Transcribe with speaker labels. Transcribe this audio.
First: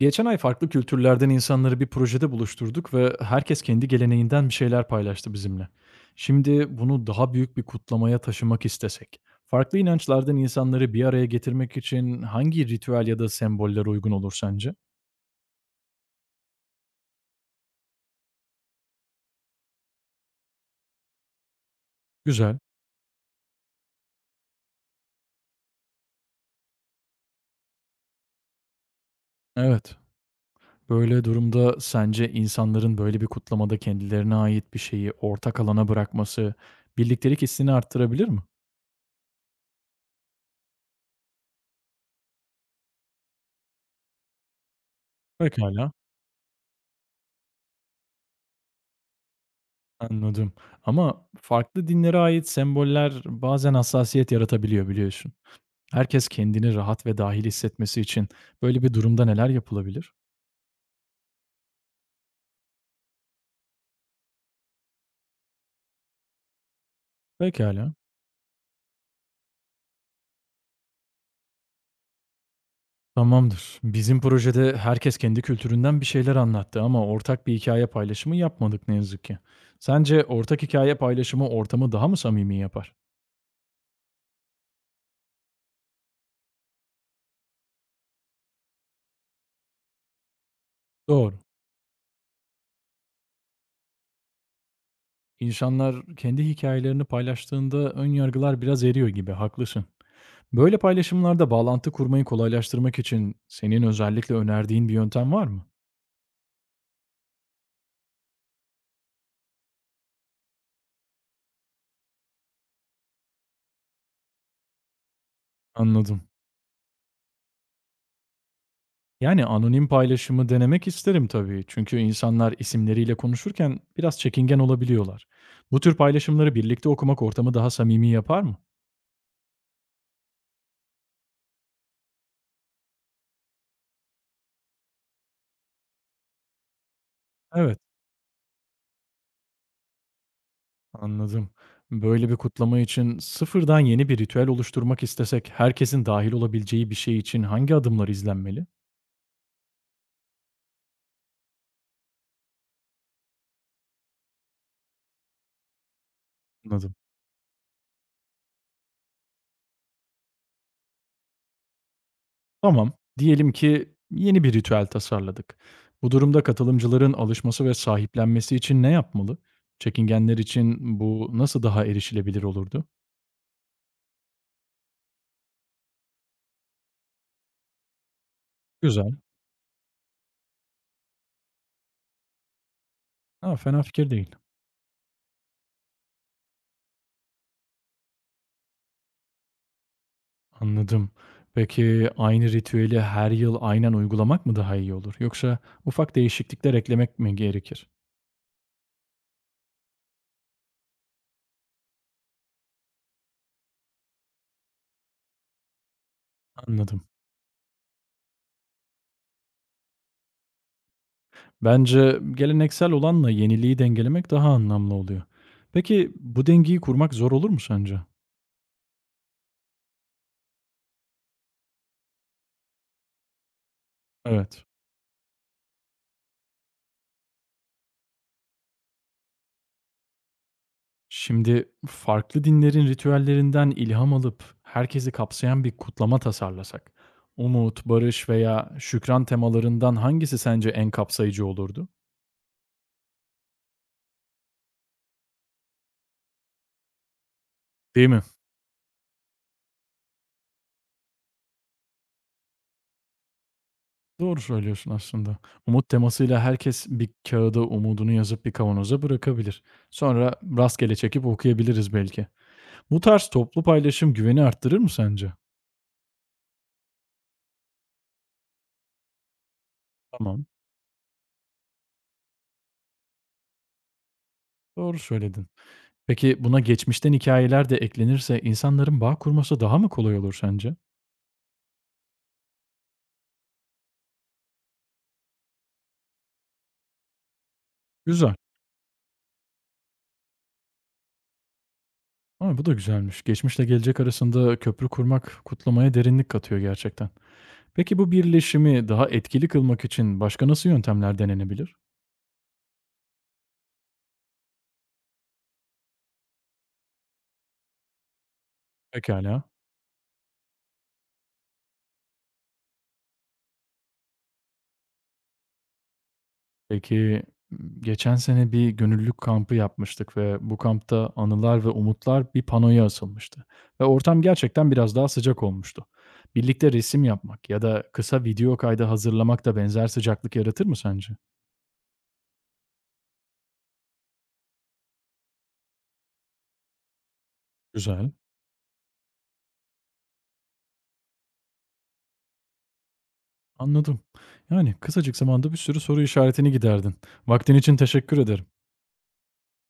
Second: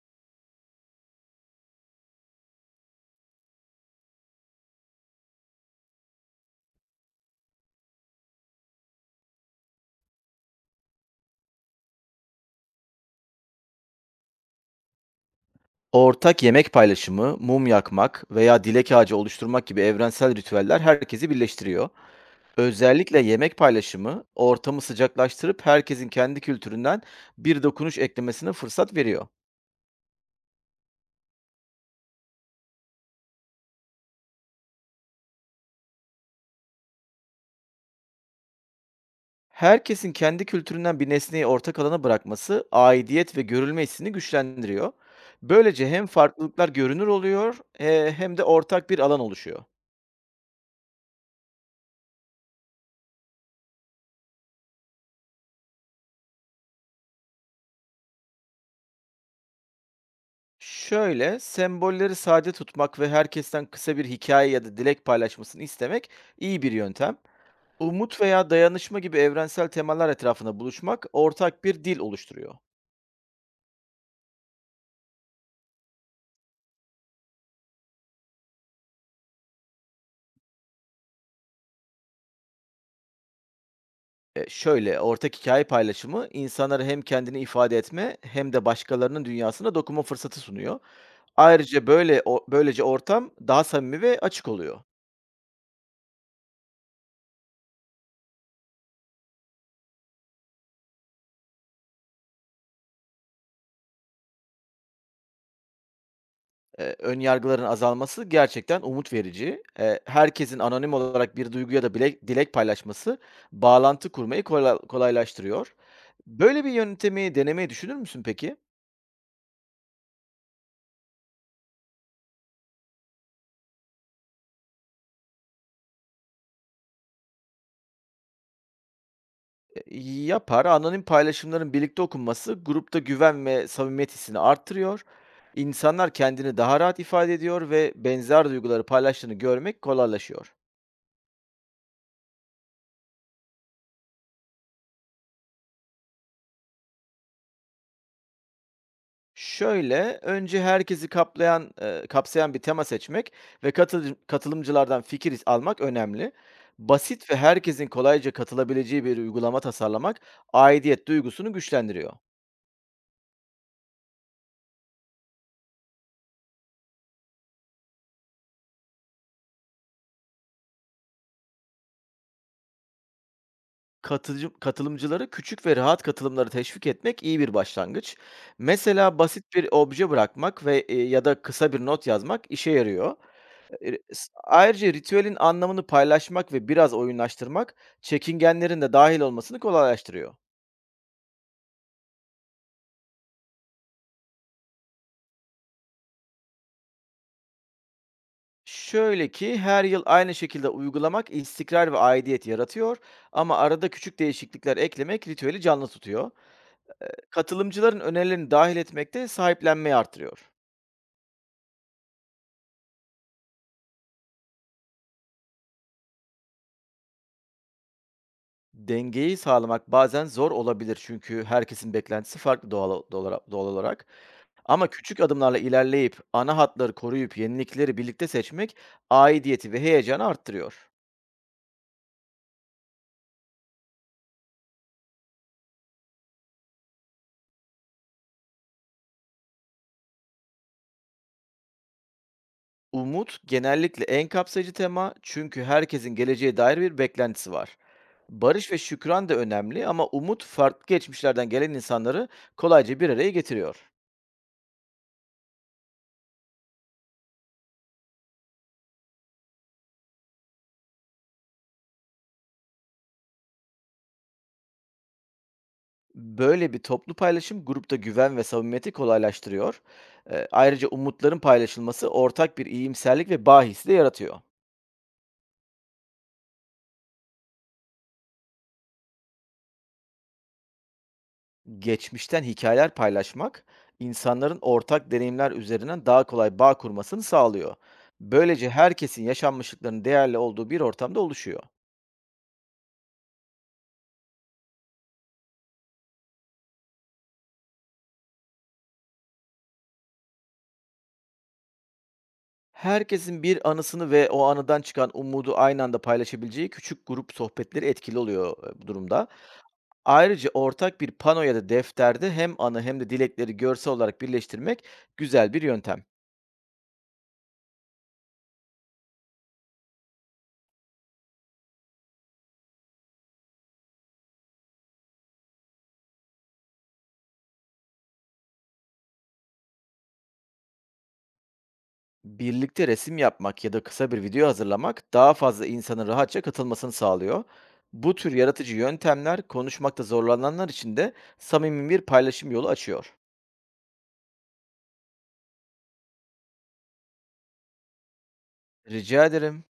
Speaker 1: Geçen ay farklı kültürlerden insanları bir projede buluşturduk ve herkes kendi geleneğinden bir şeyler paylaştı bizimle. Şimdi bunu daha büyük bir kutlamaya taşımak istesek, farklı inançlardan insanları bir araya getirmek için hangi ritüel ya da semboller uygun olur sence?
Speaker 2: Ortak yemek paylaşımı, mum yakmak veya dilek ağacı oluşturmak gibi evrensel ritüeller herkesi birleştiriyor.
Speaker 1: Güzel.
Speaker 2: Özellikle yemek paylaşımı ortamı sıcaklaştırıp herkesin kendi kültüründen bir dokunuş eklemesine fırsat veriyor.
Speaker 1: Evet. Böyle durumda sence insanların böyle bir kutlamada kendilerine ait bir şeyi ortak alana bırakması birliktelik hissini arttırabilir mi?
Speaker 2: Herkesin kendi kültüründen bir nesneyi ortak alana bırakması aidiyet ve görülme hissini güçlendiriyor. Böylece
Speaker 1: Pekala.
Speaker 2: hem farklılıklar görünür oluyor, hem de ortak bir alan oluşuyor.
Speaker 1: Anladım. Ama farklı dinlere ait semboller bazen hassasiyet yaratabiliyor biliyorsun. Herkes kendini rahat ve dahil hissetmesi için böyle bir durumda neler yapılabilir?
Speaker 2: Şöyle, sembolleri sade tutmak ve herkesten kısa bir hikaye ya da dilek paylaşmasını istemek iyi bir yöntem.
Speaker 1: Pekala.
Speaker 2: Umut veya dayanışma gibi evrensel temalar etrafında buluşmak ortak bir dil oluşturuyor.
Speaker 1: Tamamdır. Bizim projede herkes kendi kültüründen bir şeyler anlattı ama ortak bir hikaye paylaşımı yapmadık ne yazık ki. Sence ortak hikaye paylaşımı ortamı daha mı samimi yapar?
Speaker 2: Şöyle, ortak hikaye paylaşımı insanlara hem kendini ifade etme hem de başkalarının dünyasına dokunma fırsatı sunuyor.
Speaker 1: Doğru.
Speaker 2: Ayrıca böylece ortam daha samimi ve açık oluyor.
Speaker 1: İnsanlar kendi hikayelerini paylaştığında ön yargılar biraz eriyor gibi, haklısın. Böyle paylaşımlarda bağlantı kurmayı kolaylaştırmak için senin özellikle önerdiğin bir yöntem var mı?
Speaker 2: Ön yargıların azalması gerçekten umut verici. Herkesin anonim olarak bir duygu ya da dilek paylaşması bağlantı kurmayı kolaylaştırıyor.
Speaker 1: Anladım.
Speaker 2: Böyle bir yöntemi denemeyi düşünür müsün peki?
Speaker 1: Yani anonim paylaşımı denemek isterim tabii. Çünkü insanlar isimleriyle konuşurken biraz çekingen olabiliyorlar. Bu tür paylaşımları birlikte okumak ortamı daha samimi yapar mı?
Speaker 2: E, Yapar. Anonim paylaşımların birlikte okunması grupta güven ve samimiyet hissini arttırıyor. İnsanlar kendini daha rahat ifade ediyor
Speaker 1: Evet,
Speaker 2: ve benzer duyguları paylaştığını görmek kolaylaşıyor.
Speaker 1: anladım. Böyle bir kutlama için sıfırdan yeni bir ritüel oluşturmak istesek herkesin dahil olabileceği bir şey için hangi adımlar izlenmeli?
Speaker 2: Şöyle, önce herkesi kapsayan bir tema seçmek ve katılımcılardan fikir almak önemli.
Speaker 1: Anladım.
Speaker 2: Basit ve herkesin kolayca katılabileceği bir uygulama tasarlamak aidiyet duygusunu güçlendiriyor.
Speaker 1: Tamam, diyelim ki yeni bir ritüel tasarladık. Bu durumda katılımcıların alışması ve sahiplenmesi için ne yapmalı? Çekingenler için bu nasıl daha erişilebilir olurdu?
Speaker 2: Katılımcıları küçük ve rahat katılımları teşvik etmek iyi bir başlangıç.
Speaker 1: Güzel.
Speaker 2: Mesela basit bir obje bırakmak ve ya da kısa bir not yazmak işe yarıyor.
Speaker 1: Ha, fena fikir
Speaker 2: S
Speaker 1: değil.
Speaker 2: Ayrıca ritüelin anlamını paylaşmak ve biraz oyunlaştırmak çekingenlerin de dahil olmasını kolaylaştırıyor.
Speaker 1: Anladım. Peki aynı ritüeli her yıl aynen uygulamak mı daha iyi olur? Yoksa ufak değişiklikler eklemek mi gerekir?
Speaker 2: Şöyle ki her yıl aynı şekilde uygulamak istikrar ve aidiyet yaratıyor ama arada küçük değişiklikler eklemek ritüeli canlı tutuyor.
Speaker 1: Anladım.
Speaker 2: Katılımcıların önerilerini dahil etmek de sahiplenmeyi artırıyor.
Speaker 1: Bence geleneksel olanla yeniliği dengelemek daha anlamlı oluyor. Peki bu dengeyi kurmak zor olur mu sence?
Speaker 2: Dengeyi sağlamak bazen zor olabilir çünkü herkesin beklentisi farklı doğal olarak.
Speaker 1: Evet.
Speaker 2: Ama küçük adımlarla ilerleyip ana hatları koruyup yenilikleri birlikte seçmek aidiyeti ve heyecanı arttırıyor.
Speaker 1: Şimdi farklı dinlerin ritüellerinden ilham alıp herkesi kapsayan bir kutlama tasarlasak, umut, barış veya şükran temalarından hangisi sence en kapsayıcı olurdu?
Speaker 2: Umut genellikle en kapsayıcı tema çünkü herkesin geleceğe dair bir beklentisi var.
Speaker 1: Değil mi?
Speaker 2: Barış ve şükran da önemli ama umut farklı geçmişlerden gelen insanları kolayca bir araya getiriyor.
Speaker 1: Doğru söylüyorsun aslında. Umut temasıyla herkes bir kağıda umudunu yazıp bir kavanoza bırakabilir. Sonra rastgele çekip okuyabiliriz belki. Bu tarz toplu paylaşım güveni arttırır mı sence?
Speaker 2: Böyle bir toplu paylaşım grupta güven ve samimiyeti kolaylaştırıyor.
Speaker 1: Tamam.
Speaker 2: Ayrıca umutların paylaşılması ortak bir iyimserlik ve bağ hissi de yaratıyor.
Speaker 1: Doğru söyledin. Peki buna geçmişten hikayeler de eklenirse insanların bağ kurması daha mı kolay olur sence?
Speaker 2: Geçmişten hikayeler paylaşmak insanların ortak deneyimler üzerinden daha kolay bağ kurmasını sağlıyor.
Speaker 1: Güzel.
Speaker 2: Böylece herkesin yaşanmışlıklarının değerli olduğu bir ortamda oluşuyor.
Speaker 1: Ama bu da güzelmiş. Geçmişle gelecek arasında köprü kurmak kutlamaya derinlik katıyor gerçekten. Peki bu birleşimi daha etkili kılmak için başka nasıl yöntemler denenebilir?
Speaker 2: Herkesin bir anısını ve o anıdan çıkan umudu aynı anda paylaşabileceği küçük grup sohbetleri etkili oluyor bu durumda.
Speaker 1: Pekala.
Speaker 2: Ayrıca ortak bir pano ya da defterde hem anı hem de dilekleri görsel olarak birleştirmek güzel bir yöntem.
Speaker 1: Peki geçen sene bir gönüllülük kampı yapmıştık ve bu kampta anılar ve umutlar bir panoya asılmıştı. Ve ortam gerçekten biraz daha sıcak olmuştu. Birlikte resim yapmak ya da kısa video kaydı hazırlamak da benzer sıcaklık yaratır mı sence?
Speaker 2: Birlikte resim yapmak ya da kısa bir video hazırlamak daha fazla insanın rahatça katılmasını sağlıyor.
Speaker 1: Güzel.
Speaker 2: Bu tür yaratıcı yöntemler konuşmakta zorlananlar için de samimi bir paylaşım yolu açıyor.
Speaker 1: Anladım. Yani kısacık zamanda bir sürü soru işaretini giderdin. Vaktin için teşekkür ederim.
Speaker 2: Rica ederim.